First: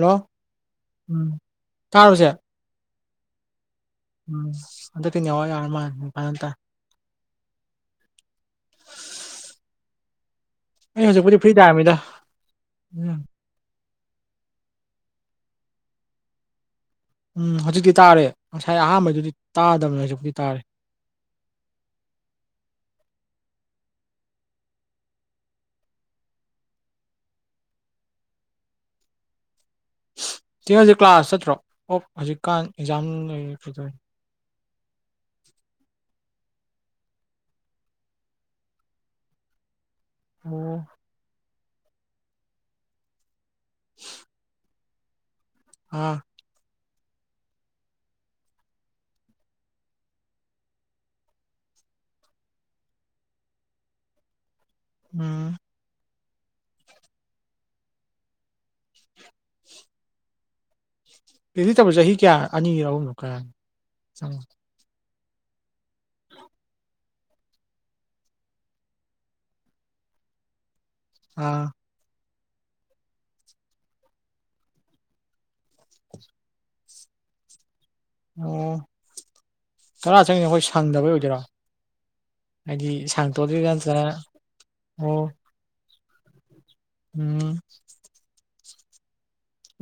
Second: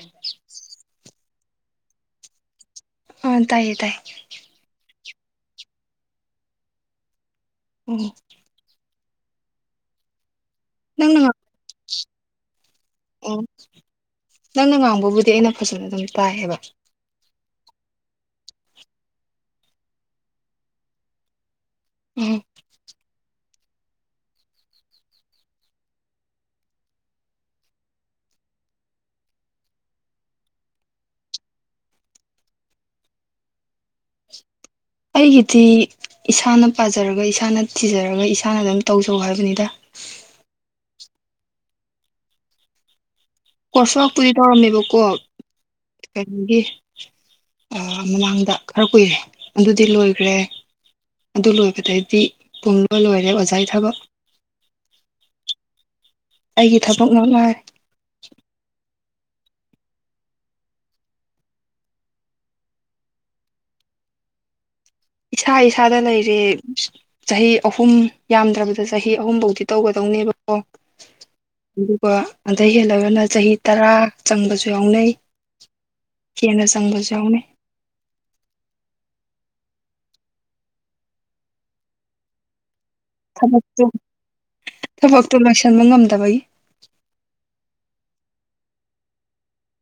Hello ꯎꯝ ꯀꯥꯁꯦ ꯑ ꯇꯥꯏꯌꯦ ꯇꯥꯏꯌꯦꯦ ꯎꯝ ꯑꯗ ꯊ ꯌꯥꯋꯥ ꯑꯔꯃꯄꯥꯟ ꯎꯝ ꯑꯩꯅ ꯅꯪꯅ ꯍꯧꯖꯤꯛꯄꯨꯗꯤ ꯉꯥꯡ ꯐ꯭ꯔꯤ ꯇꯥꯔꯝꯃꯤꯗ ꯎꯝ ꯑꯣ ꯅꯪꯅ ꯉꯥꯡꯕꯕꯨꯗꯤ ꯑꯩꯅ ꯐꯖꯅ ꯑꯗꯨꯝ ꯇꯥꯏꯌꯦꯕ ꯎꯝ ꯍꯧꯖꯤꯛꯇꯤ ꯇꯥꯔꯦ ꯉꯁꯥꯏ ꯑꯍꯥꯟꯕꯩꯗꯨꯗꯤ ꯇꯥꯗꯕꯅꯦ ꯍꯧꯖꯤꯛꯄꯤ ꯇꯥꯔꯦ ꯎꯝ ꯆꯦꯡ ꯍꯧꯖꯤꯛ ꯀ꯭ꯂꯥꯁ ꯆꯠꯇ꯭ꯔꯣ ꯑꯣ ꯍꯧꯖꯤꯛꯀꯥꯟ ꯑꯦꯛꯖꯥꯝ ꯂꯩ ꯐꯗꯣꯏꯅꯤ ꯑꯩꯒꯤꯗꯤ ꯏꯁꯥꯅ ꯄꯥꯖꯔꯒ ꯏꯁꯥꯅ ꯊꯤꯖꯔꯒ ꯏꯁꯥꯅ ꯑꯗꯨꯝ ꯇꯧꯖꯧ ꯍꯥꯏꯕꯅꯤꯗ ꯑꯣ ꯀꯁꯥꯛ ꯄꯨꯗꯤ ꯇꯧꯔꯝꯃꯦꯕ ꯀꯣ ꯑꯣ ꯃꯃꯥꯡꯗ ꯈꯔ ꯀꯨꯏꯔꯦ ꯑꯗꯨꯗꯤ ꯂꯣꯏꯈ꯭ꯔꯦ ꯑꯗꯨ ꯂꯣꯏꯕꯗꯩꯗꯤ ꯄꯨꯡꯂꯣꯏ ꯂꯣꯏꯔꯦ ꯑꯣꯖꯥꯒꯤ ꯊꯕꯛ ꯎꯝ ꯑꯩꯒꯤ ꯊꯕꯛ ꯉꯥꯏ ꯄꯗꯤ ꯇꯧ ꯆꯍꯤ ꯀꯌꯥ ꯑꯅꯤ ꯑꯍꯨꯝꯅꯣ ꯀꯌꯥꯅꯣ ꯆꯪꯉ ꯏꯁꯥ ꯏꯁꯥꯗ ꯂꯩꯔꯦ ꯆꯍꯤ ꯑꯍꯨꯝ ꯌꯥꯝꯗ꯭ꯔꯕꯗ ꯆꯍꯤ ꯑꯍꯨꯝꯐꯧꯗꯤ ꯇꯧꯒꯗꯧꯅꯦꯕꯀꯣ ꯑ ꯑꯗꯨꯒ ꯑꯗꯩ ꯍꯦꯜꯂꯒꯅ ꯆꯍꯤ ꯇꯔꯥ ꯆꯪꯕꯁꯨ ꯌꯥꯎꯅꯩ ꯀꯅ ꯆꯪꯕꯁꯨꯎꯅꯦ ꯑꯣ ꯇꯔꯥ ꯆꯪꯅꯤ ꯑꯩꯈꯣꯏ ꯁꯪꯗꯕꯩ ꯑꯣꯏꯗꯣꯏꯔꯣ ꯍꯥꯏꯗꯤ ꯁ ꯇꯣ ꯊꯕꯛꯇꯨ ꯀꯁ ꯑꯣ ꯆꯟꯕ ꯉꯝꯗꯕꯩ ꯎꯝ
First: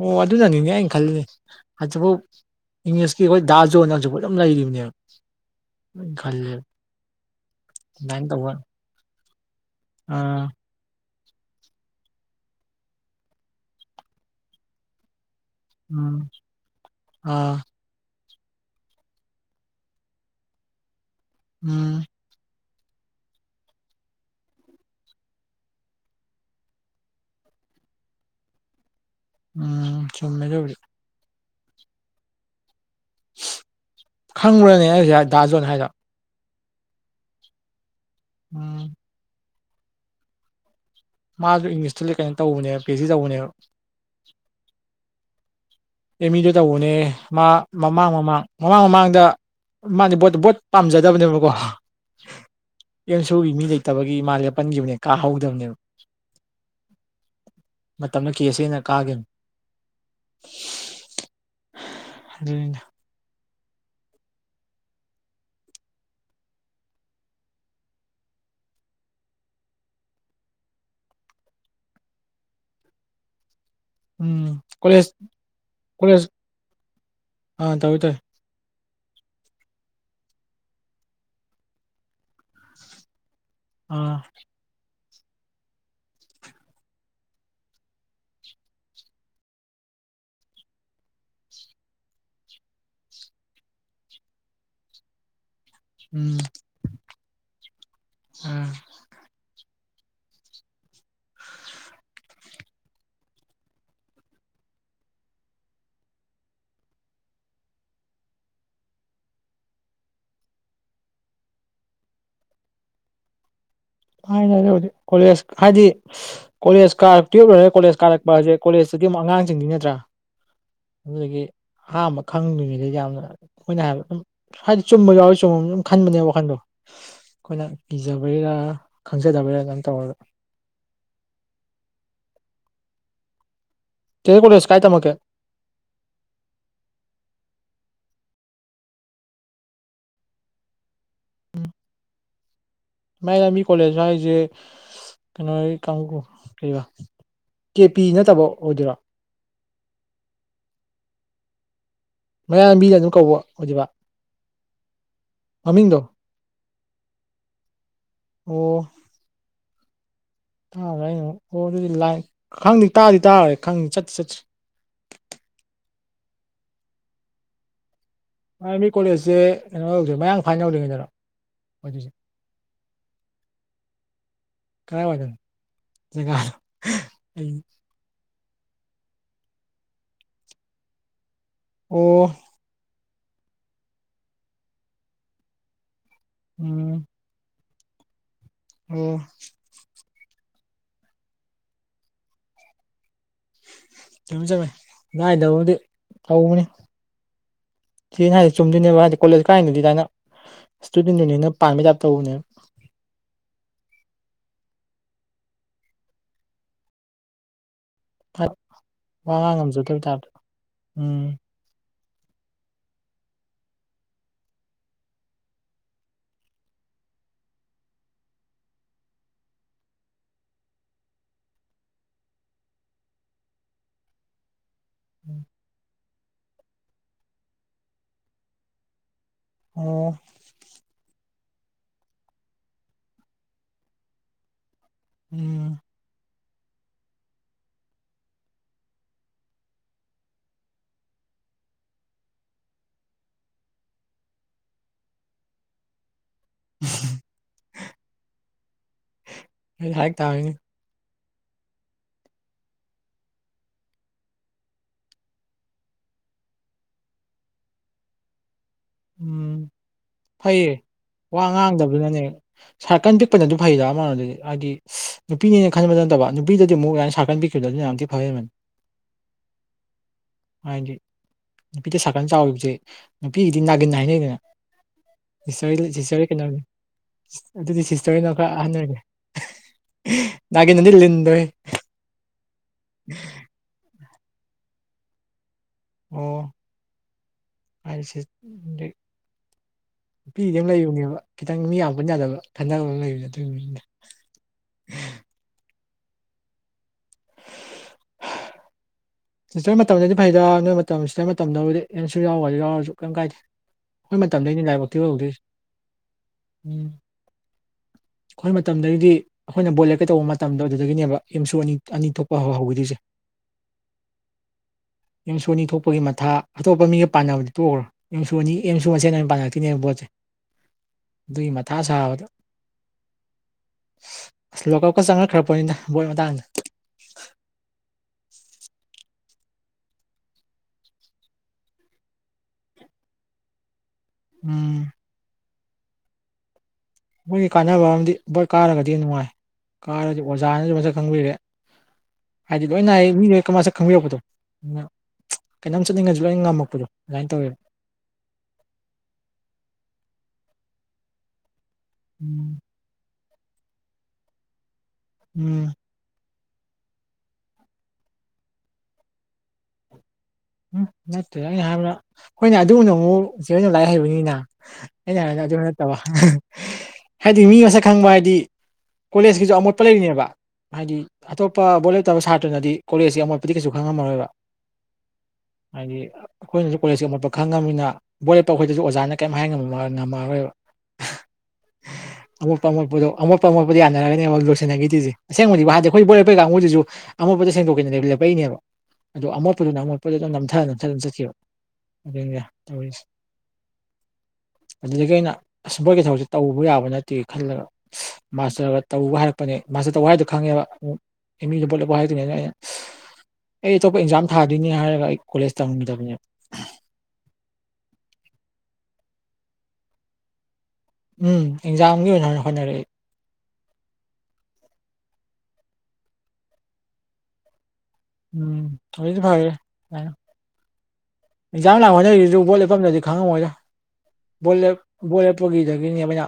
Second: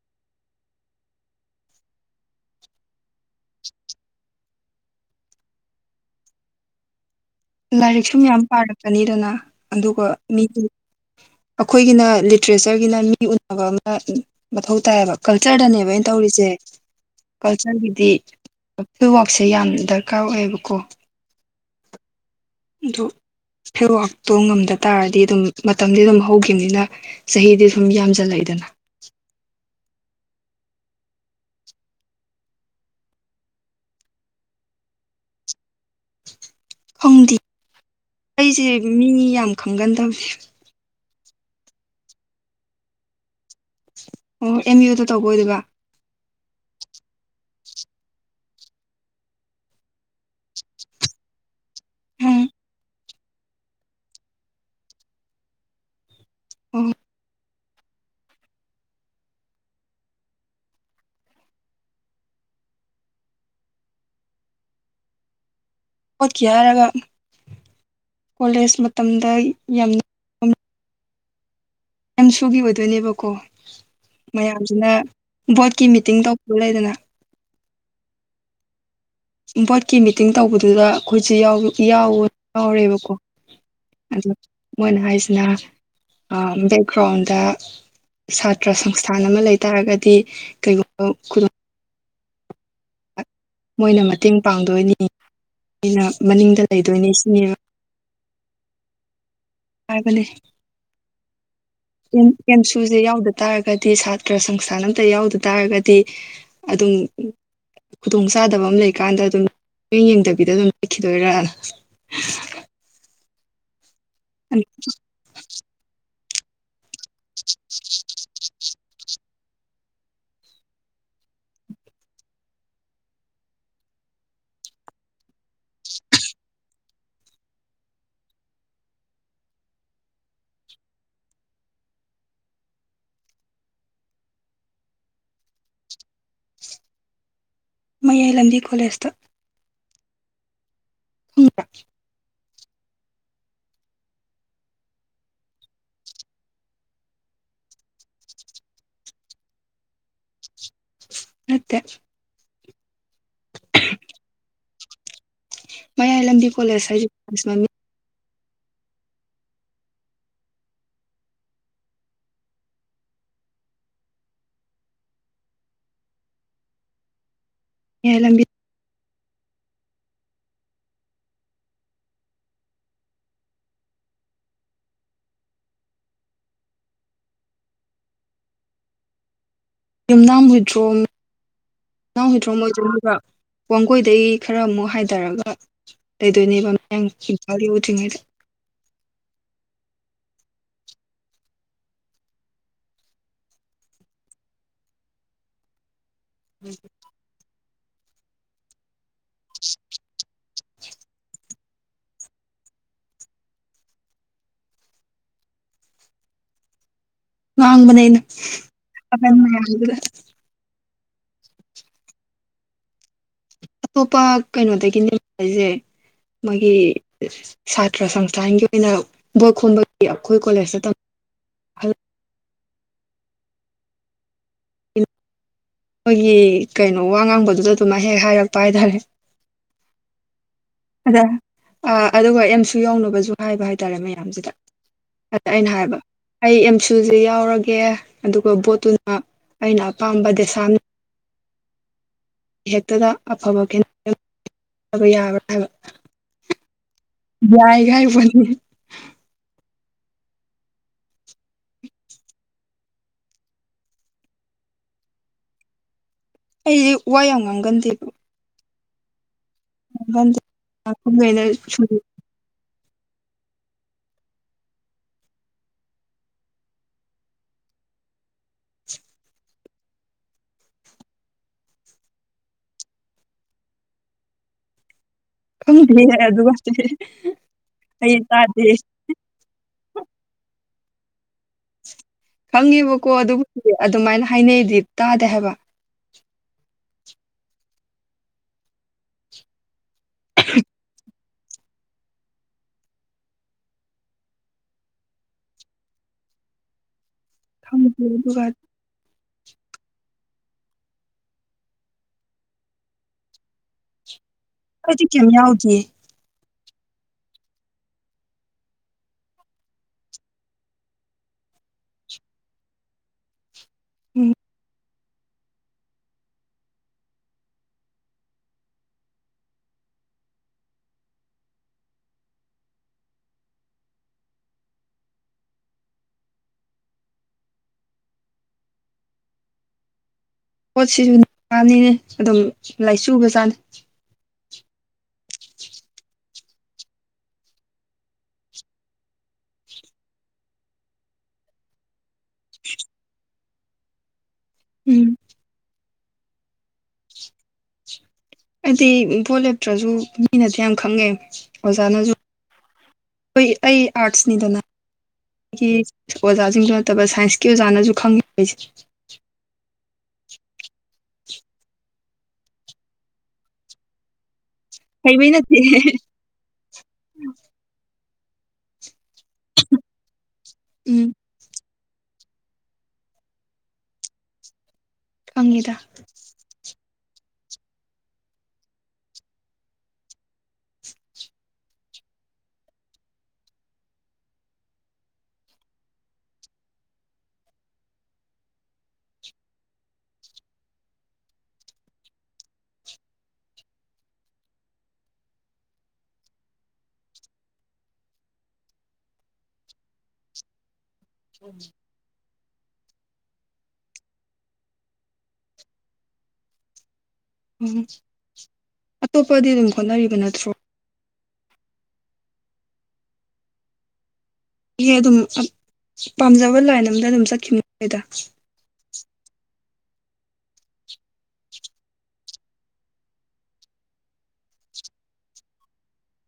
ꯑꯣ ꯑꯗꯨꯅꯅꯤꯅꯦ ꯑꯩꯅ ꯈꯜꯂꯤꯅꯦ ꯍꯧꯖꯤꯐꯥꯎ ꯏꯪꯂꯤꯁꯀꯤ ꯑꯩꯈꯣꯏ ꯗꯥꯖꯣꯟ ꯅꯪꯁꯨ ꯑꯗꯨꯝ ꯂꯩꯔꯤꯕꯅꯦꯕ ꯑꯗꯨꯅ ꯈꯜꯂꯦꯕ ꯂꯥꯏꯔꯤꯛ ꯁꯨꯝ ꯑꯗꯨꯃꯥꯏꯅ ꯌꯥꯝ ꯇꯧꯕ ꯄꯥꯔꯛꯀꯅꯤꯗꯅ ꯑꯗꯨꯒ ꯑꯥ ꯃꯤꯒꯤ ꯑꯩꯈꯣꯏꯒꯤꯅ ꯂꯤꯇ꯭ꯔꯦꯆꯔꯒꯤꯅ ꯃꯤ ꯎꯟꯅꯅꯕ ꯑꯃ ꯃꯊꯧ ꯇꯥꯏꯌꯦꯕ ꯀꯜꯆꯔꯗꯅꯦꯕ ꯑꯩꯅ ꯎꯝ ꯇꯧꯔꯤꯁꯦ ꯑꯥ ꯀꯜꯆꯔꯒꯤꯗꯤ ꯐꯤ꯫ꯋꯥꯛꯁꯦ ꯌꯥꯝ ꯗꯔꯀꯥꯔ ꯑꯣꯏꯌꯦꯕꯀꯣ ꯎꯝ ꯑꯗꯨ ꯐꯦꯔꯋꯥꯛꯇꯣ ꯉꯝꯗ ꯇꯥꯔꯗꯤ ꯑꯗꯨꯝ ꯃꯇꯝꯗꯤ ꯑꯗꯨꯝ ꯍꯧꯈꯤꯕꯅꯤꯅ ꯆꯍꯤꯗꯤ ꯁꯨꯝ ꯌꯥꯝꯁꯜꯂꯛꯏꯗꯅ ꯎꯝ ꯆꯨꯝꯃꯦ ꯆꯧꯔ ꯈꯪꯕ꯭꯫ꯔꯅꯦ ꯑꯩꯁꯦ ꯗꯥꯖꯣꯟ ꯍꯥꯏꯅ ꯈꯪꯗꯦ ꯑꯩꯁꯦ ꯎꯝ ꯃꯤ ꯌꯥꯝ ꯈꯪꯒꯟꯗꯕꯅꯦ ꯃꯥꯁꯨ ꯏꯪꯂꯤꯁꯇ ꯂꯩ ꯀꯩꯅꯣ ꯇꯧꯕꯅꯦ ꯄꯤ ꯑꯩꯆ ꯁꯤ ꯇꯧꯕ꯫ꯅꯦꯕ ꯑꯣ ꯑꯦꯝ ꯌꯨꯗ ꯇꯧꯕꯣꯏ ꯑꯗꯨꯒꯒ ꯑꯦꯝ ꯏꯗ ꯇꯧꯕꯅꯦ ꯃꯥ ꯃꯃꯥꯡ ꯃꯃꯥꯡ ꯃꯃꯥꯡ ꯃꯃꯥꯡꯗ ꯃꯥꯅꯦ꯫ ꯕꯣꯠꯇ ꯕꯣꯠ ꯄꯥꯝꯖꯗꯕꯅꯦꯕꯀꯣ ꯎꯝ ꯑꯦꯝ ꯁꯨꯒꯤ ꯃꯤ ꯂꯩꯇꯕꯒꯤ ꯏꯃꯥ ꯂꯦꯞꯄꯟꯈꯤꯕꯅꯦ ꯀꯥꯍꯧ꯫ꯗꯕꯅꯦꯕ ꯎꯝ ꯃꯇꯝꯅ ꯀꯦꯁꯦꯅ ꯀꯥꯈꯤꯕꯅ ꯎ ꯑꯣꯣꯠꯀꯦ ꯍꯥꯏꯔꯒ ꯀꯣꯂꯦꯖ ꯃꯇꯝꯗ ꯌꯥꯝ ꯑꯦꯝ ꯁꯨꯒꯤ ꯑꯣꯏꯗꯣꯏꯅꯦꯕꯀꯣ ꯎꯝ ꯃꯌꯥꯝꯁꯤꯅ ꯀꯣꯂꯦꯖ ꯕꯣꯔꯠꯀꯤ ꯃꯤꯇꯤꯡ ꯇ ꯂꯩꯗꯅ ꯑ ꯇꯧ ꯇꯣꯏꯦ ꯕꯣꯔꯠꯀꯤ ꯃꯤꯇꯤꯡ ꯇꯧꯕꯗꯨꯗ ꯑꯩꯈꯣꯏꯁꯨꯦ ꯌꯥꯎꯔꯦꯕꯀꯣ ꯑꯥ ꯑ ꯃꯣꯏꯅ ꯍꯥꯏꯁꯤꯅ ꯕꯦꯛꯒ꯭ꯔꯥꯎꯟꯗ ꯁꯥꯇ꯭ꯔ ꯁꯪꯁꯊꯥꯟ ꯑꯃ ꯂꯩꯇꯥꯥꯔꯒꯗꯤ ꯀꯩꯒꯨꯝꯕ ꯈꯨ ꯃꯣꯏꯅ ꯃꯇꯦꯡ ꯄꯥꯡꯗꯣꯏꯅꯤ ꯑꯩꯅ ꯎꯝ ꯃꯅꯤꯡꯗ ꯂꯩꯗꯣꯏꯅꯤ ꯁꯤꯅꯦꯕ ꯎꯝ ꯍꯥꯏ꯫ꯕꯅꯦ ꯀꯦꯝꯁꯨꯁꯦ ꯌꯥꯎꯗ ꯇꯥꯔꯒꯗꯤ ꯁꯥꯇ꯭ꯔ ꯁꯪꯁꯊꯥꯟ ꯑꯝꯇ ꯌꯥꯎꯗ ꯇꯥꯔꯒꯗꯤ ꯑꯗꯨꯝ ꯈꯨꯗꯣꯡ ꯆꯥꯗꯕ ꯑꯃ ꯂꯩꯀꯥꯟꯗ ꯑꯗꯨꯝ ꯃꯤꯡ ꯌꯦꯡꯗꯕꯤꯗ ꯑꯗꯨꯝ ꯂꯩꯈꯤꯗꯣꯏꯔꯅ ꯍꯥꯏꯔꯗꯤ ꯀꯣꯂꯦꯖ ꯍꯥꯏꯗꯤ ꯀꯣꯂꯦꯖ ꯀꯥꯔꯛꯇ ꯀꯣꯂꯦꯖ ꯀꯥꯔꯛꯄ ꯍꯥꯏꯁꯦ ꯀꯣꯂꯦꯖ ꯑꯀꯤ ꯑꯃꯨꯛ ꯑꯉꯥꯡꯁꯤꯡꯗꯤ ꯅꯠꯇ꯭ꯔꯥ ꯑꯗꯨꯗꯒꯤ ꯑꯍꯥꯟꯕ ꯈꯪꯗ꯭ꯔꯤꯉꯩꯗꯩ ꯌꯥꯝꯅ ꯑꯩꯈꯣꯏꯅ ꯍꯥꯏꯕ ꯑꯗꯨꯝ ꯍꯥꯏꯗꯤ ꯆꯨꯝꯕ ꯌꯥꯎꯋ ꯆꯨꯝꯕ ꯑꯗꯨꯝ ꯈꯟꯕꯅꯦꯕ ꯋꯥꯈꯟꯗꯣ ꯑꯩꯈꯣꯏꯅ ꯀꯤꯖꯕꯩꯔꯥ ꯈꯪꯖꯗꯕꯩꯔꯥ ꯑꯗꯨꯝ ꯇꯧꯔꯒ ꯇꯦꯣꯣꯏꯁ ꯀꯥꯏ ꯇꯃꯦ ꯃꯌꯥꯏ ꯂꯝꯕꯤ ꯀꯣꯂꯦꯖꯇ ꯍꯗ ꯃꯥꯏꯅ ꯃꯤ ꯀꯣꯂꯦꯖ ꯍꯥꯏꯁꯦ ꯀꯩꯅꯣ ꯀꯥꯡ ꯀꯕ ꯀꯦ ꯄꯤ ꯅꯠꯇꯕ ꯑꯣꯏꯗꯣꯏꯔꯣ ꯃꯠꯇꯦ ꯃꯌꯥꯝꯕꯤꯅ ꯑꯗꯨꯝ ꯀꯧꯕ ꯍꯧꯖꯤꯕꯥ ꯃꯌꯥꯏ ꯂꯝꯕꯤ ꯀꯣꯂꯦꯁ ꯍꯥꯏ ꯑꯣ ꯇꯥꯈ꯭ꯔꯦ ꯑꯩꯅ ꯑꯣ ꯑꯗꯨꯗꯤ ꯂꯥꯏ ꯈꯪꯗꯤ ꯇꯥꯗꯤ ꯇꯥꯔꯦ ꯈꯪ ꯆꯠꯇꯁꯤ ꯆꯠꯠꯇꯁꯤ ꯍ ꯂꯝꯕꯤ ꯑ ꯃꯤ ꯀꯣꯂꯦꯖꯁꯦ ꯀꯩꯅꯣ ꯍꯧꯁꯦ ꯃꯌꯥꯡ ꯐꯥꯏꯟ ꯍꯧꯧꯗꯔꯤꯉꯩꯗꯔ ꯑꯗꯨꯁꯦ ꯈꯔ꯫ꯒꯝ ꯆꯒꯥ ꯑꯩ ꯌꯨꯝꯅꯥꯝ ꯍꯨꯏꯗ꯭ꯔꯣꯝ ꯌꯨꯝꯅꯥꯝ ꯑꯣ ꯍꯨꯏꯗ꯭ꯔꯣꯝ ꯑꯣꯏꯖꯕ꯭ꯔ ꯋꯥꯡꯒꯣꯏꯗꯩ ꯈꯔ ꯑꯃꯨꯛ ꯍꯥꯏꯊꯔꯒ ꯂꯩꯗꯣꯏꯅꯦꯕ ꯎꯝ ꯃꯡ ꯏꯝꯐꯥꯜ ꯌꯧꯗ꯭ꯔꯤꯉꯩꯗ ꯑꯣ ꯌꯥꯝ꯫ ꯆꯝꯃꯦ ꯅꯥꯏꯗꯕꯕꯨꯗꯤ ꯇꯅꯤ ꯁꯤꯅ ꯍꯥꯏꯗꯤ ꯆꯨꯝꯗꯣꯏꯕ ꯍꯥꯏꯗꯤ ꯀꯣꯂꯦꯖ ꯀꯥꯏꯅꯗꯨ ꯑꯗꯨꯥꯏꯅ ꯁ꯭ꯇꯨꯗꯦꯟ ꯌꯨꯅꯤꯌꯟꯟꯅ ꯄꯝꯃꯤꯩꯥꯕ ꯇꯧꯕꯅꯦ ꯉꯥꯡꯕꯅꯦ ꯐꯠ ꯋꯥ ꯑꯍꯟ ꯉꯥꯡ ꯃꯌꯥꯝꯗꯨꯗ ꯉꯝꯖꯗꯕ ꯇꯥꯗꯔ‌ꯣ ꯎꯝ ꯑꯇꯣꯞꯄ ꯀꯩꯅꯣꯗꯒꯤꯅꯦ ꯍꯥꯏꯁꯦ ꯃ‌ꯣꯏꯒꯤ ꯁꯥꯇ꯭ꯔ ꯁꯪꯁꯊꯥꯟꯒꯤ ꯑꯣꯏꯅ ꯕꯣꯏ ꯈꯣꯝꯕꯒꯤ ꯑꯩꯈꯣꯏ ꯀꯣꯂꯦꯖꯇ ꯇꯝ [inaudible] ꯑꯩꯈꯣꯏꯒꯤ ꯀꯩꯅꯣ ꯋꯥ ꯉꯥꯡꯕꯗꯨꯗ ꯑꯗꯨꯃ ꯍꯦꯛ ꯍꯥꯏꯔꯛꯄ ꯍꯥꯏꯇꯥꯔꯦ ꯑꯣ ꯑꯗ ꯑꯥ ꯑꯗꯨꯒ ꯑꯦꯝꯁꯨ ꯌꯧꯅꯕꯁꯨ ꯍꯥꯏꯕ ꯍꯥꯏꯇꯥꯔꯦ ꯃꯌꯥꯝꯁꯤꯗ ꯑꯗ ꯑꯩꯅ ꯎꯝ ꯍꯥꯏꯕ ꯑꯩ ꯑꯦꯝꯁꯨꯁꯦ ꯌꯥꯎꯔꯒꯦ ꯑꯗꯨꯒ ꯕꯣꯠꯇꯨꯅ ꯑꯩꯅ ꯑꯄꯥꯝꯕ ꯗꯦꯁꯥꯝ ꯍꯦꯛꯇꯗ ꯑꯐꯕ [unintelligible] ꯌꯥꯏ ꯍꯥꯏꯔꯤ ꯄ‌ꯣꯠꯅꯤ ꯑꯗꯨꯗꯤ ꯍꯥꯏ ꯇꯕꯅꯤ ꯑꯩꯗꯤ ꯋꯥ ꯌꯥꯝ ꯉꯥꯡꯒꯟꯗꯦꯕ ꯎꯝ ꯐꯩꯌꯦ ꯉꯥꯡꯒꯟꯗꯦꯈꯩꯅ ꯋꯥ ꯉꯥꯡꯗꯕꯗꯨꯅꯅꯦ ꯁꯥꯔꯀꯟ ꯄꯤꯛꯄꯅꯗꯤ ꯐꯩꯗ ꯑꯃꯔ‌ꯣꯝꯗ ꯍꯥꯏꯗꯤ ꯅꯨꯄꯤꯅꯦꯅ ꯈꯟꯕ ꯅꯠꯇꯕ ꯅꯨꯄꯤꯗꯗꯤ ꯑꯃꯨꯛ ꯑꯗꯥꯏꯅ ꯁꯥꯔꯀꯟ ꯄꯤꯛꯈꯤꯕꯗ‌ꯣ ꯑꯗꯨꯅ ꯌꯥꯝ‌ ꯊꯤꯅ ꯐꯥꯕ ꯍ‌‌ꯦꯟꯕꯅꯤ [inaudible] ꯍꯥꯏꯗꯤ ꯅꯨꯄꯤꯗ ꯁꯥꯔꯀꯟ ꯆꯥꯎꯈꯤꯕꯁꯦ ꯅꯨꯄꯤ ꯗꯨꯗꯤ ꯅꯥꯒꯤꯟ ꯍꯥꯏꯅꯩꯗꯅ ꯁꯤꯁꯇꯔ ꯈꯪꯗꯦ ꯁꯤꯁꯇꯔ ꯑꯗꯨꯒ ꯀꯩꯅꯣꯅꯤ ꯑꯗꯨꯗꯤ ꯑꯩ ꯁꯤꯁꯇꯔꯅ ꯈꯔ ꯇꯥꯗꯦ ꯑꯍꯟ ꯑꯣꯏꯅꯤ ꯅꯤꯒꯤꯟ ꯍꯥꯏꯗꯤ ꯂꯤꯟꯗ‌ꯣꯍ‌ꯦ ꯈꯪꯉꯦꯕꯀꯣ ꯑꯗꯨꯕꯨꯗꯤ ꯑꯗꯨꯃꯥꯏꯅ ꯍꯥꯏꯅꯩꯗꯤ ꯇꯥꯗꯦ ꯍꯥꯏꯕ ꯑꯣ ꯑꯩꯁꯤ ꯅꯨꯄꯤꯒꯤꯗꯤ ꯑꯃ ꯂꯩꯕꯅꯦꯕ ꯈꯤꯇꯪ ꯃꯤ ꯌꯥꯝ ꯄꯨꯟ ꯌꯥꯗꯕ ꯈꯟꯅꯕ ꯑꯃ ꯂꯩꯕꯅꯦ ꯑꯗꯨꯏꯅꯤ ꯈꯪꯗ‌ꯦ ꯑꯗꯨꯒꯗꯤ ꯁꯤꯁꯇꯔ ꯃꯇꯝꯗꯗꯤ ꯐꯩꯗ ꯅꯣꯏ ꯃꯇꯝ ꯁꯤꯇꯔ ꯃꯇꯝꯗꯕꯨꯗꯤ ꯑꯦꯝꯁꯨ ꯌꯥꯎ ꯍꯥꯏꯗꯨ ꯌꯥꯎꯔꯁꯨ ꯀꯩꯝ ꯀꯥꯏꯗꯦ ꯑꯩꯈ‌ꯣꯏ ꯃꯇꯝꯗꯩꯅꯦ ꯂꯥꯏꯕꯛ ꯑꯩꯗꯤ ꯊꯤꯕ ꯀꯩꯝ ꯍꯧꯗꯣꯏꯁ‌ꯦ ꯌꯥꯎꯗꯦ ꯎꯝ ꯑꯩꯈꯣꯏ ꯃꯇꯝꯗꯩꯗꯤ ꯑꯩꯈꯣꯏꯅ ꯕꯣꯠ ꯂꯦꯝꯀ‌ꯦ ꯇꯧꯕ ꯃꯇꯝꯗꯣ ꯑꯗꯨꯗꯒꯤꯅꯦꯕ ꯑꯦꯝꯁꯨ ꯑꯅꯤ ꯑꯅꯤ ꯊꯣꯛꯄ ꯍꯧ ꯍꯧꯈꯔꯤꯁꯦ ꯎꯝ ꯑꯦꯝꯁꯨ ꯑꯅꯤ ꯊꯣꯛꯄꯒꯤ ꯃꯊꯥ ꯑꯇꯣꯞꯄ ꯃꯤꯒ ꯄꯥꯟꯅꯕꯗꯤ ꯇꯣꯛꯈ꯭ꯔꯣ ꯑꯦꯝ ꯁꯨ ꯑꯅꯤ ꯑꯦꯝ ꯁꯨ ꯃꯁ‌ꯦꯟ ꯑꯣꯏꯅ ꯄꯥꯟꯅꯔꯛꯇ‌ꯣꯏꯅꯦꯕ ꯕ‌ꯣꯠꯁꯦ ꯑꯗꯨꯏ ꯃꯊꯥ ꯁꯥꯕꯗ ꯑꯁ ꯂꯣꯀꯞꯀ ꯆꯪꯉꯛꯈ꯭ꯔꯄ‌ꯣꯠꯅꯤꯗ ꯕꯣꯠ ꯃꯇꯥꯡꯗ ꯕ‌ꯣꯠꯁꯤꯁꯨ ꯅꯤꯅꯦ ꯑꯗꯨꯝ ꯂꯥꯏꯆꯨꯕꯖꯥꯠꯅꯤ ꯎꯝ ꯃꯣꯏꯒꯤ ꯀꯥꯟꯅꯕ ꯑꯃꯗꯤ ꯕ‌ꯣꯠ ꯀꯥꯔꯒꯗꯤ ꯅꯨꯡꯉꯥꯏ ꯀꯥꯔꯗꯤ ꯑꯣꯖꯥꯅꯁꯨ ꯃꯁꯛ ꯈꯪꯕꯤꯔꯦ ꯍꯥꯏꯗꯤ ꯂꯣꯏꯅ ꯑꯩ ꯃꯤ ꯂ‌ꯣꯏ ꯃꯥꯁꯛ ꯈꯪꯕꯤꯔꯛꯄꯗꯣ ꯎꯝ ꯀꯩꯅꯣꯝ ꯆꯠꯅꯤꯡꯉꯁꯨ ꯂꯣꯏꯅ ꯉꯝꯃꯛꯄꯗꯣ ꯑꯗꯨꯃꯥꯏꯅ ꯇꯧꯋꯦꯕ ꯑꯩꯗꯤ ꯕꯣꯠ ꯂꯦꯞꯇ꯭ꯔꯁꯨ ꯃꯤꯅꯗꯤ ꯌꯥꯝ ꯈꯪꯉꯦ ꯑꯣꯖꯥꯅꯁꯨ ꯎꯝ ꯍꯣꯏ ꯑꯩ ꯑꯥꯔꯠꯁꯅꯤꯗꯅ ꯎꯝ ꯑꯩꯒꯤ ꯑꯣꯖꯥꯁꯤꯡꯗꯨ ꯅꯠꯇꯕ ꯁꯥꯏꯟꯁꯀꯤ ꯑꯣꯖꯥꯅꯁꯨ ꯈꯪꯉꯤ ꯑꯩꯁꯦ ꯎꯝ ꯅꯠꯇꯦ ꯑꯩꯅ ꯍꯥꯏꯕꯅꯥ ꯑꯩꯈꯣꯏꯅ ꯑꯗꯨꯨꯅ ꯑꯃꯨꯛ ꯏꯆꯦ ꯍ‌ꯣꯏꯅ ꯂꯥꯏꯔꯤꯛ ꯍꯩꯕꯩꯅꯤꯗꯅ ꯑꯩꯅ ꯍꯩꯕꯩ ꯍꯥꯏꯕꯅ ꯅꯠꯇꯦ ꯑꯗꯨ ꯅꯠꯇꯕ ꯍꯥꯏꯗꯤ ꯃꯤ ꯃꯁꯛ ꯈꯪꯕ ꯍꯥꯏꯗꯤ ꯀꯣꯂꯦꯖꯀꯤꯁꯨ ꯑꯃꯣꯠꯄ ꯂꯩꯔꯤꯅꯦꯕ ꯍꯥꯏꯗꯤ ꯎꯝ ꯑꯇꯣꯞꯄ ꯕꯣꯠ ꯂꯦꯞꯇꯕ ꯁꯥꯇ꯭ꯔꯅꯗꯤ ꯀꯣꯂꯦꯖꯀꯤ ꯑꯃꯣꯠꯄꯗꯤ ꯀꯩꯁꯨ ꯈꯪꯉꯝꯃꯔꯣꯏꯕ ꯈꯪꯉꯤꯗ ꯍꯥꯏꯗꯤ ꯑꯩꯈꯣꯏꯅꯁꯨ ꯀꯣꯂꯦꯖꯀꯤ ꯑꯃꯣꯠꯄ ꯈꯪꯉꯕꯅꯤꯅ ꯕꯣꯠ ꯂ‌ꯦꯞꯄ ꯑꯩꯈꯣꯏꯗꯗꯤ ꯑꯣꯖꯥꯅ ꯀꯔꯤꯝ ꯍꯥꯏꯕ ꯉꯝꯃꯔꯣꯏꯕ [inaudible] ꯑꯃꯣꯠꯄ ꯑꯃꯣꯠꯄꯗꯣ ꯑꯃꯣꯠ ꯑꯃꯣꯄꯗ ꯌꯥꯅꯔꯒꯅ ꯑꯃꯛ ꯂꯣꯏꯁꯤꯟꯅꯈꯤꯔꯤꯁꯦ ꯑꯁꯦꯡꯕꯗꯤꯍꯥꯟꯗꯤ ꯑꯩꯈꯣꯏ ꯕꯣꯔꯦꯄꯩ ꯀꯥꯡꯕꯨꯁꯤꯁꯨ ꯑꯃꯣꯄꯗ ꯁꯦꯡꯗꯣꯛꯀꯦꯅꯦꯕ ꯂꯦꯞꯄꯛꯏꯅꯦꯕ ꯑꯗꯣ ꯑꯃꯣꯠꯄꯗꯨꯅ ꯑꯃꯣꯠꯄ ꯄꯣꯗꯛꯇꯣ ꯅꯝꯊ ꯅꯝꯊ ꯑꯗꯨꯅ ꯆꯠꯈꯤꯕ ꯑꯗꯨꯒ ꯇꯧꯔꯤꯁꯦ [inaudible] ꯑꯗꯨꯗꯒꯤ ꯑꯩꯅ ꯑꯁꯕꯒꯤ ꯊꯕꯛꯁꯦ ꯇꯧꯕ ꯌꯥꯕ ꯅꯠꯇꯦ ꯈꯜꯂꯒ ꯃꯥꯁꯇꯔꯒ ꯇꯧꯕ ꯍꯥꯏꯔꯛꯄꯅꯦ ꯃꯥꯁꯇꯔ ꯇꯧꯕ ꯍꯥꯏꯗꯨꯣ ꯈꯪꯉꯦꯕ ꯃꯤꯗꯨ ꯄꯣꯠꯂꯄ ꯍꯥꯏꯗꯣꯏꯅꯦꯅꯦ ꯑꯩꯅ ꯑꯩ ꯑꯇꯣꯞꯄ ꯑꯦꯟꯖꯥꯝ ꯊꯥꯗꯣꯏꯅꯦ ꯍꯥꯏꯔ ꯀꯂꯦꯖ ꯇꯝ ꯇꯕ ꯎꯝ ꯑꯇꯣꯞꯄꯗꯤ ꯑꯗꯨꯝ ꯍꯣꯠꯅꯔꯤꯕ ꯅꯠꯇ꯭ꯔꯣ ꯎꯝ ꯑꯦꯛꯖꯥꯝꯒꯤ ꯑꯣꯏꯅ ꯍꯣꯠꯅꯔꯛꯏ ꯑꯩ ꯑꯗꯨꯝ ꯄꯥꯝꯖꯕ ꯂꯥꯏꯟ ꯑꯝꯗ ꯑꯗꯨꯝ ꯆꯠꯈꯤꯕꯅꯤ ꯑꯗꯨꯗ ꯎꯝ ꯊꯣꯏꯗꯤ ꯐꯔꯦ ꯀꯥꯏ ꯑꯦꯛꯖꯥꯥꯝ ꯍꯥꯏꯁꯤꯁꯨ ꯕꯣꯠ ꯂꯦꯞꯄꯐꯝꯗꯗꯤ ꯈꯪꯉꯃꯣꯏꯗꯥ ꯕꯣꯠ ꯂꯦꯞ ꯕꯣꯠ ꯂꯦꯞꯄꯒꯤꯗꯒꯤꯅꯦꯕ ꯑꯩꯅ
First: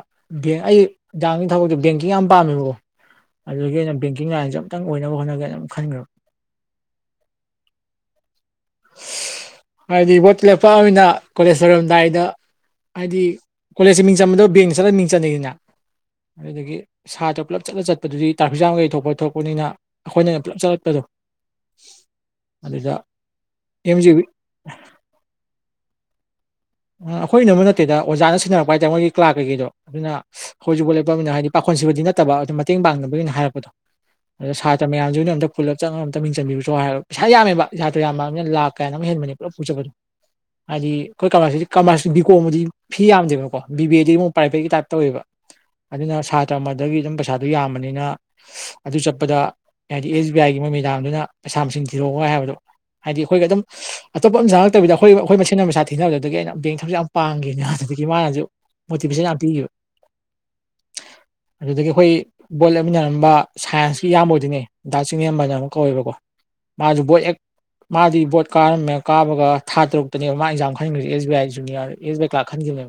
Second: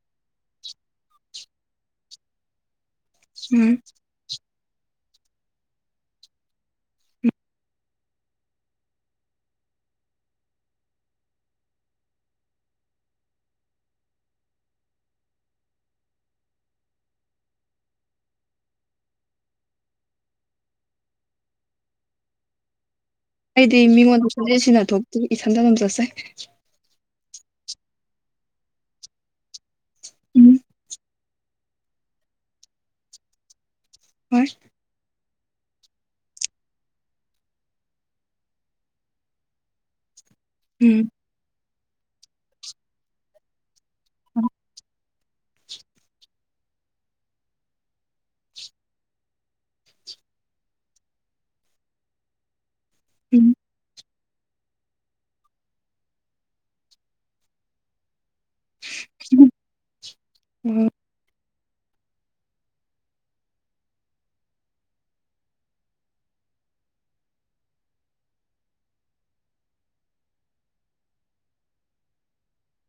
ꯑꯩ ꯑꯦꯛꯖꯥꯝꯒꯤ ꯊꯕꯛꯇꯣ ꯕꯦꯡꯀꯤꯡ ꯌꯥꯝ ꯄꯥꯝꯃꯦꯕꯀꯣ ꯎꯝ ꯑꯗꯨꯒꯤ ꯑꯩꯅ ꯕꯦꯡꯀꯤꯡ ꯂꯥꯏꯟꯁꯦ ꯈꯤꯇꯪ ꯑꯣꯏꯅꯕ ꯍꯣꯠꯅꯒꯦꯅ ꯑꯗꯨ ꯈꯟꯈ꯭ꯔꯕ ꯍꯥꯏꯗꯤ ꯕꯣꯠ ꯂꯦꯞꯄꯃꯤꯅ ꯀꯣꯂꯦꯖ ꯂꯣꯏꯔꯝꯗꯥꯏꯗ ꯍꯥꯏꯗꯤ ꯀꯣꯂꯦꯖꯁ ꯃꯤꯡ ꯆꯟꯕꯗ ꯕꯦꯡ ꯆꯠꯂ ꯃꯤꯡ ꯆꯩꯅꯤꯅ ꯑꯗꯨꯗꯒꯤ ꯁꯥꯇ꯭ꯔ ꯄꯨꯂꯞ ꯆꯠꯂ ꯆꯠꯄꯗꯨꯗꯤ ꯇꯔꯥꯐꯤꯛ ꯖꯥꯥꯝꯒꯩ ꯊꯣꯛꯄ ꯊꯣꯛꯄꯅꯤꯅ ꯑꯩꯈꯣꯏꯅ ꯄꯨꯂꯞ ꯆꯠꯂꯛꯄꯗꯣ ꯑꯗꯨꯗ ꯑꯩꯗꯤ ꯑꯦꯝ ꯖꯤ ꯃꯤꯉꯣꯟꯗ ꯁꯨꯛ ꯁꯤ ꯁꯤꯅ ꯊꯣꯛꯇ ꯏꯊꯟꯇ ꯑꯗꯨꯝ ꯆꯠꯆꯩ ꯑꯩꯈꯣꯏ ꯅ ꯑꯃ ꯅꯠꯇꯦꯗ ꯑꯣꯖꯥꯅ ꯁꯤꯟꯅꯔꯛꯄ ꯍꯥꯏꯇꯥꯔꯦ ꯃꯣꯏꯒꯤ ꯀ꯭ꯂꯥꯁ ꯀꯩꯀꯩꯗꯣ ꯑꯗꯨꯅ ꯎꯝ ꯍꯧꯖꯤꯛꯐ ꯅ ꯍꯥꯏꯗꯤ ꯄꯥꯈꯣꯟꯁꯤꯕꯗꯤ ꯅꯠꯇꯕ ꯑꯗꯨ ꯃꯇꯦꯡ ꯄꯥꯡꯅꯕꯅꯤꯅ ꯍꯥꯏꯔꯛꯄꯗꯣ ꯑ ꯍꯣꯏ ꯁꯥꯇ꯭ꯔ ꯃꯌꯥꯝꯁꯨꯅ ꯑꯝꯇ ꯄꯨꯜꯂꯞ ꯆꯪꯉ ꯑꯃꯝ ꯃꯤꯡ ꯆꯟꯕꯤꯔꯁꯨ ꯍꯥꯏꯔ ꯄꯩꯁꯥ ꯌꯥꯝꯃꯦꯕ ꯁꯥꯇ꯭ꯔ ꯌꯥꯝꯃꯛꯑꯃꯤꯅ ꯂꯥꯛ ꯀꯌꯥꯅꯣ ꯑꯃ ꯍꯦꯟꯕꯅꯦ ꯄꯨꯂꯞ ꯄꯨꯆꯠꯕꯗꯣ ꯍꯥꯏꯗꯤ ꯎꯝ ꯑꯩꯈꯣꯏ ꯀꯃꯔꯁ ꯀꯃꯔꯁ ꯕꯤꯀꯣꯝ ꯗꯤ ꯐꯤ ꯌꯥꯝꯗꯦꯕꯀꯣ ꯕꯤ ꯕꯤ ꯑꯦꯗꯤ ꯑꯃꯨꯛ ꯄ꯭ꯔꯥꯏꯚꯦꯠꯀꯤ ꯇꯥꯏꯞ ꯇꯧꯋꯦꯕ ꯑꯗꯨꯅ ꯁꯥꯇ꯭ꯔ ꯑꯃꯗꯒꯤ ꯑꯗꯨꯝ ꯄꯩꯁꯥꯗꯨ ꯌꯥꯝꯕꯅꯤꯅ ꯑꯗꯨ ꯆꯠꯄꯗ ꯍꯥꯏꯗꯤ ꯑꯦꯁ ꯕꯤ ꯑꯥꯏꯒꯤ ꯃꯣꯏ ꯃꯦꯗꯥꯝꯗꯨꯅ ꯄꯩꯁꯥ ꯃꯁꯤꯡ ꯊꯤꯔꯛꯑꯣꯒ ꯍꯥꯏꯕꯗꯣ ꯍꯥꯏꯗꯤ ꯑꯩꯈꯣꯏꯒ ꯎꯝ ꯑꯗꯨꯝ ꯑꯇꯣꯞꯄ ꯑꯃ ꯆꯪꯉꯛꯇꯕꯤꯗ ꯑꯩꯈꯣꯏ ꯑꯩꯈꯣꯏ ꯃꯁꯦꯜ ꯄꯩꯁꯥ ꯊꯤꯅꯕꯗꯣ ꯑꯩꯅ ꯕꯦꯡ ꯊꯕꯛꯁꯦ ꯌꯥꯝ ꯄꯥꯝꯈꯤꯕꯅꯦ ꯑꯗꯨꯗꯒꯤ ꯃꯥꯅꯁꯨ ꯃꯣꯇꯤꯚꯦꯁꯟ ꯌꯥꯝ ꯄꯤꯈꯤꯕ ꯎꯝ ꯑꯗꯨꯗꯒꯤ ꯑꯩꯈꯣꯏ ꯕꯣꯠ ꯂꯦꯞ ꯃꯤꯟꯅꯔꯝꯕ ꯁꯥꯏꯟꯁꯀꯤ ꯏꯌꯥꯝꯕ ꯑꯣꯏꯗꯣꯏꯅꯦ ꯗꯥ ꯆꯤꯡꯂꯦꯝꯕꯅ ꯑꯃ ꯀꯧꯋꯦꯕꯀꯣ ꯃꯥꯁꯨꯨ ꯕꯣꯠ ꯍꯦꯛ ꯃꯥꯗꯤ ꯕꯣꯠ ꯀꯥꯔꯝꯃꯦ ꯀꯥꯕꯒ ꯊꯥ ꯇꯔꯨꯛꯇꯅꯦꯕ ꯃꯥ ꯑꯦꯛꯖꯥꯝ ꯈꯟꯈ꯭ꯔꯤꯁꯦ S B I junior S B I clerk ꯈꯟꯈꯤꯕꯅꯦ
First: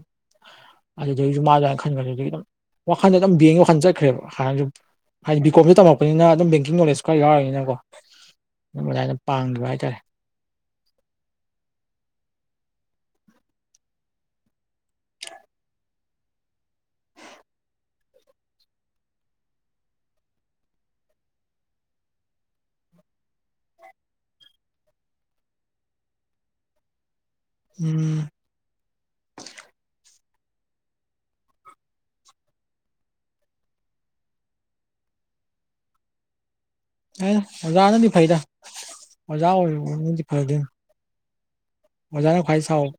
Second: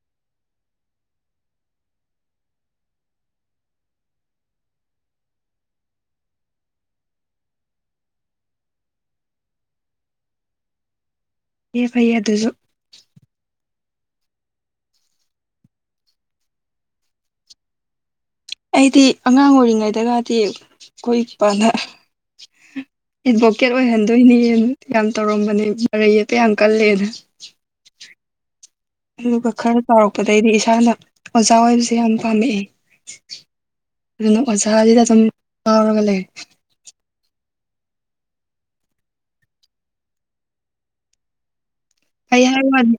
ꯑꯗꯨꯗꯒꯤꯁꯨ ꯃꯥꯁꯨ ꯑꯗꯨꯃꯥꯏꯅ ꯈꯟꯈ꯭ꯔꯦ ꯑꯗꯨꯗꯒꯤ ꯑꯗꯨꯝ ꯋꯥꯈꯟꯗ ꯑꯗꯨꯝ ꯕꯦꯡꯒꯤ ꯋꯥꯈꯟ ꯆꯠꯈ꯭ꯔꯦꯕ ꯍꯥꯟꯅꯁꯨ ꯍꯥꯏꯗꯤ ꯕꯤ ꯀꯣꯝ ꯁꯨ ꯇꯝꯃꯛꯄꯅꯤꯅ ꯑꯗꯨꯝ ꯕꯦꯡꯀꯤꯡ ꯅꯣꯂꯦꯖ ꯈꯔ ꯌꯥꯎꯔꯤꯕꯅꯤꯅꯀꯣ ꯑꯗꯨꯝ ꯑꯗꯨꯃꯥꯏꯅ ꯄꯥꯝꯈꯤꯕ ꯍꯥꯏꯇꯥꯔꯦ ꯐꯩꯌꯦ ꯐꯩꯌꯦ ꯑꯗꯨꯁꯨ ꯑꯩꯗꯤ ꯑꯉꯥꯡ ꯑꯣꯏꯔꯤꯉꯩꯗꯒꯗꯤ ꯑꯩꯈꯣꯏ ꯕꯥ ꯅ ꯑꯦꯠꯚꯣꯀꯦꯠ ꯑꯣꯏꯍꯟꯗꯣꯏꯅꯦ ꯌꯥꯝ ꯇꯧꯔꯝꯕꯅꯦ ꯃꯔꯩ ꯌꯦꯠꯄ ꯌꯥꯝ ꯀꯜꯂꯦꯅ ꯎꯝ ꯑꯗꯨꯒ ꯈꯔ ꯆꯥꯎꯔꯛꯄꯗꯒꯤꯗꯤ ꯏꯁꯥꯅ ꯑꯣꯖꯥ ꯑꯣꯏꯕꯁꯦ ꯌꯥꯝ ꯄꯥꯝꯃꯛꯑꯦ ꯑꯗꯨꯅ ꯑꯣꯖꯥꯁꯤꯗ ꯑꯗꯨꯝ ꯉꯥꯎꯔꯒ ꯂꯩꯔꯦ ꯍꯣꯏꯗ ꯑꯣꯖꯥꯅꯗꯤ ꯐꯩꯗ ꯑꯣꯖꯥ ꯑꯣꯏꯕꯅꯗꯤ ꯐꯗꯣꯏꯅꯤ ꯑꯣꯖꯥꯅ ꯐꯩ ꯈ꯭ꯋꯥꯏ ꯍꯥꯏꯕ ꯁꯥꯎ ꯋꯥꯅꯤ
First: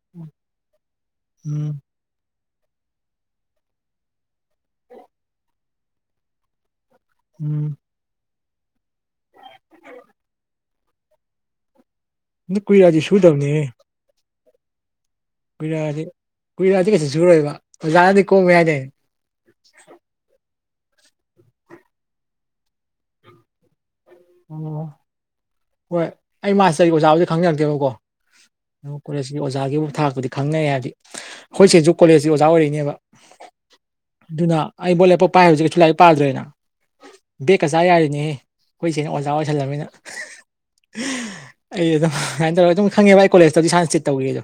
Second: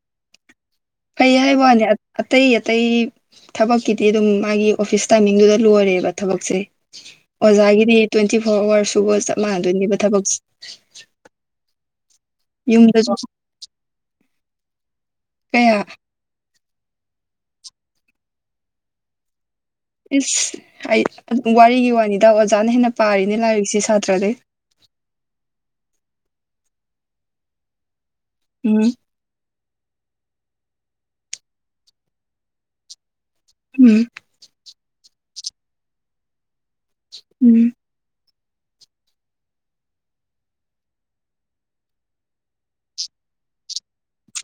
ꯐꯩ ꯍꯥꯏꯕ ꯎꯝ ꯋꯥꯅꯤ ꯑꯇꯩ ꯑꯇꯩ ꯊꯕꯛꯀꯤꯗꯤ ꯑꯗꯨꯝ ꯃꯥꯒꯤ ꯑꯣꯐꯤꯁ ꯇꯥꯏꯃꯤꯡꯗꯨꯗ ꯂꯣꯏꯔꯦꯕ ꯊꯕꯛꯁꯦ ꯎꯝ ꯑꯣꯖꯥꯒꯤꯗꯤ ꯇ꯭ꯋꯦꯟꯇꯤ ꯐꯣꯔ ꯑꯋꯥꯔ ꯁꯨꯕ ꯆꯞ ꯃꯥꯟꯅꯗꯣꯏꯅꯦꯕ ꯊꯕꯛꯁꯦ ꯑꯗꯣ ꯀꯨꯏꯔꯛ ꯑꯗꯤ ꯌꯨꯝꯗꯁꯨ ꯁꯨꯗꯕꯅꯤ ꯀꯌꯥ ꯀꯨꯏꯔꯛ ꯑꯗꯤ ꯀꯨꯏꯔꯗꯤ ꯀꯩꯁꯨ ꯁꯨꯔꯣꯏꯕ ꯑꯣꯖꯥꯅꯗꯤ ꯀꯣꯝꯃꯦ ꯍꯥꯏꯅꯦ ꯏꯁꯁ ꯑꯩ ꯋꯥꯔꯤꯒꯤ ꯋꯥꯅꯤꯗ ꯑꯣꯖꯥꯅ ꯍꯦꯟꯅ ꯄꯥꯔꯤꯅꯦ ꯂꯥꯏꯔꯤꯛꯁꯦ ꯁꯥꯇ꯭ꯔꯗꯩ ꯑꯣ ꯍꯣꯏ ꯑꯩ ꯃꯥꯁꯇꯔꯒꯤ ꯑꯣꯖꯥꯕꯨꯗꯤ ꯈꯪꯅꯔꯛꯇꯦꯕꯀꯣ ꯎꯝ ꯀꯣꯂꯦꯖꯀꯤ ꯑꯣꯖꯥꯒꯤꯕꯨ ꯊꯥꯛꯄꯨꯗꯤ ꯈꯪꯅꯩ ꯍꯥꯏꯗꯤ ꯑꯩꯈꯣꯏ ꯏꯆꯦꯁꯨ ꯀꯣꯂꯦꯖꯀꯤ ꯑꯣꯖꯥ ꯑꯣꯏꯔꯛꯏꯅꯦꯕ ꯎꯝ ꯑꯗꯨꯅ ꯑꯩ ꯕꯣꯠ ꯂꯦꯞꯄ ꯄꯥꯏ ꯍꯥꯏꯖꯤ ꯀꯩꯁꯨ ꯂꯥꯏꯔꯤꯛ ꯄꯥꯗ꯭ꯔꯦꯅ ꯎꯝ ꯕꯦꯛꯀ ꯆꯥ ꯌꯥꯔꯤꯅꯦꯍꯦ ꯑꯩꯈꯣꯏ ꯆꯦꯅ ꯑꯣꯖꯥ ꯑꯣꯏꯁꯜꯂꯃꯤꯅ ꯑꯩ ꯑꯗꯨꯝ ꯑꯗꯨꯨꯃꯥꯏꯅ ꯇꯧꯔꯒ ꯑꯗꯨꯝ ꯈꯪꯉꯦꯕ ꯑꯩ ꯀꯣꯂꯦꯖꯇꯗꯤ ꯏꯁꯥꯟꯅ ꯆꯤꯠ ꯇꯧꯈꯤ ꯑꯗꯣ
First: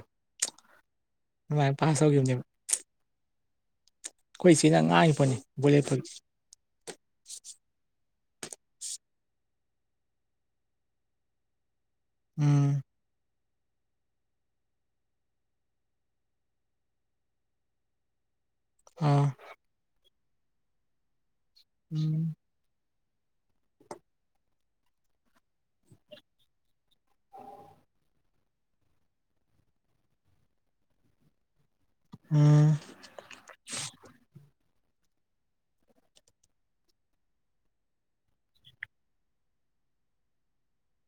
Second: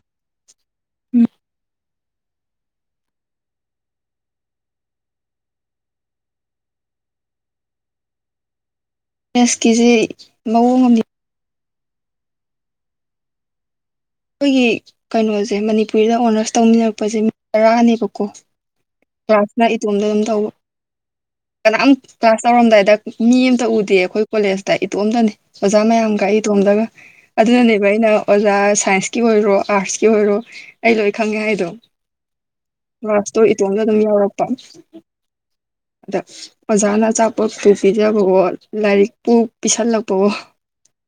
ꯎꯝ ꯑꯗꯨꯃꯥꯏ ꯄꯥꯁ ꯇꯧꯈꯤꯕꯅꯦꯕ ꯑꯩꯈꯣꯏ ꯏꯆꯦꯅ ꯉꯥꯡꯉꯤ ꯄꯣꯠꯅꯤ ꯕꯣꯠ ꯂꯦꯞꯄꯒꯤ ꯃꯦꯁꯀꯤꯁꯦ ꯃꯑꯣꯡ ꯑꯃꯅꯤ ꯎꯝ ꯑꯩꯈꯣꯏꯒꯤ ꯀꯩꯅꯣꯁꯦ ꯃꯅꯤꯄꯨꯔꯤꯗ ꯑꯣꯅꯔꯁ ꯇꯧꯃꯤꯟꯅꯔꯛꯄꯁꯦ ꯃꯤ ꯇꯔꯥꯅꯦꯕꯀꯣ ꯑꯥ ꯀ꯭ꯂꯥꯁꯅ ꯏꯇꯣꯝꯗ ꯑꯗꯨꯝ ꯇꯧꯕ ꯀꯅꯥꯝ ꯎꯝ ꯀ꯭ꯂꯥꯁ ꯇꯧꯔꯝꯗꯥꯏꯗ ꯃꯤ ꯑꯃꯇ ꯎꯗꯦ ꯑꯩꯈꯣꯏ ꯀꯣꯂꯦꯖꯇ ꯏꯇꯣꯝꯇꯅꯤ ꯑꯣꯖꯥ ꯃꯌꯥꯝꯒ ꯏꯇꯣꯝꯗꯒ ꯑꯗꯨꯅꯅꯦꯕ ꯑꯩꯅ ꯑꯣꯖꯥ ꯁꯥꯏꯟꯁ ꯀꯤ ꯑꯣꯏꯔꯣ ꯑꯥꯔꯠꯁꯀꯤ ꯑꯣꯏꯔꯣ ꯑꯩ ꯂꯣꯏ ꯈꯪꯉꯦ ꯍꯥꯏꯗꯣ ꯎꯝ ꯀꯂꯥꯁꯇꯣ ꯏꯇꯣꯝꯗ ꯑꯗꯨꯝ ꯌꯥꯎꯔꯛꯄ ꯑꯗ ꯑꯣꯖꯥꯅ ꯑꯆꯥꯄꯣꯠꯄꯨ ꯄꯤꯖꯕꯑꯣ ꯂꯥꯏꯔꯤꯛꯄꯨ ꯄꯤꯁꯜꯂꯛꯄꯑꯣ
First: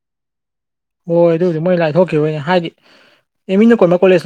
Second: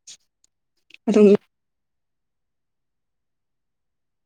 ꯊꯤ ꯍꯣꯏ ꯑꯗꯨꯗꯤ ꯃꯣꯏꯅ ꯂꯥꯏꯊꯣꯛꯈꯤꯕꯅꯦ ꯍꯥꯏꯗꯤ ꯑꯦꯝꯃꯤꯅ ꯀꯣꯟꯕ ꯀꯣꯂꯦꯖꯅꯤ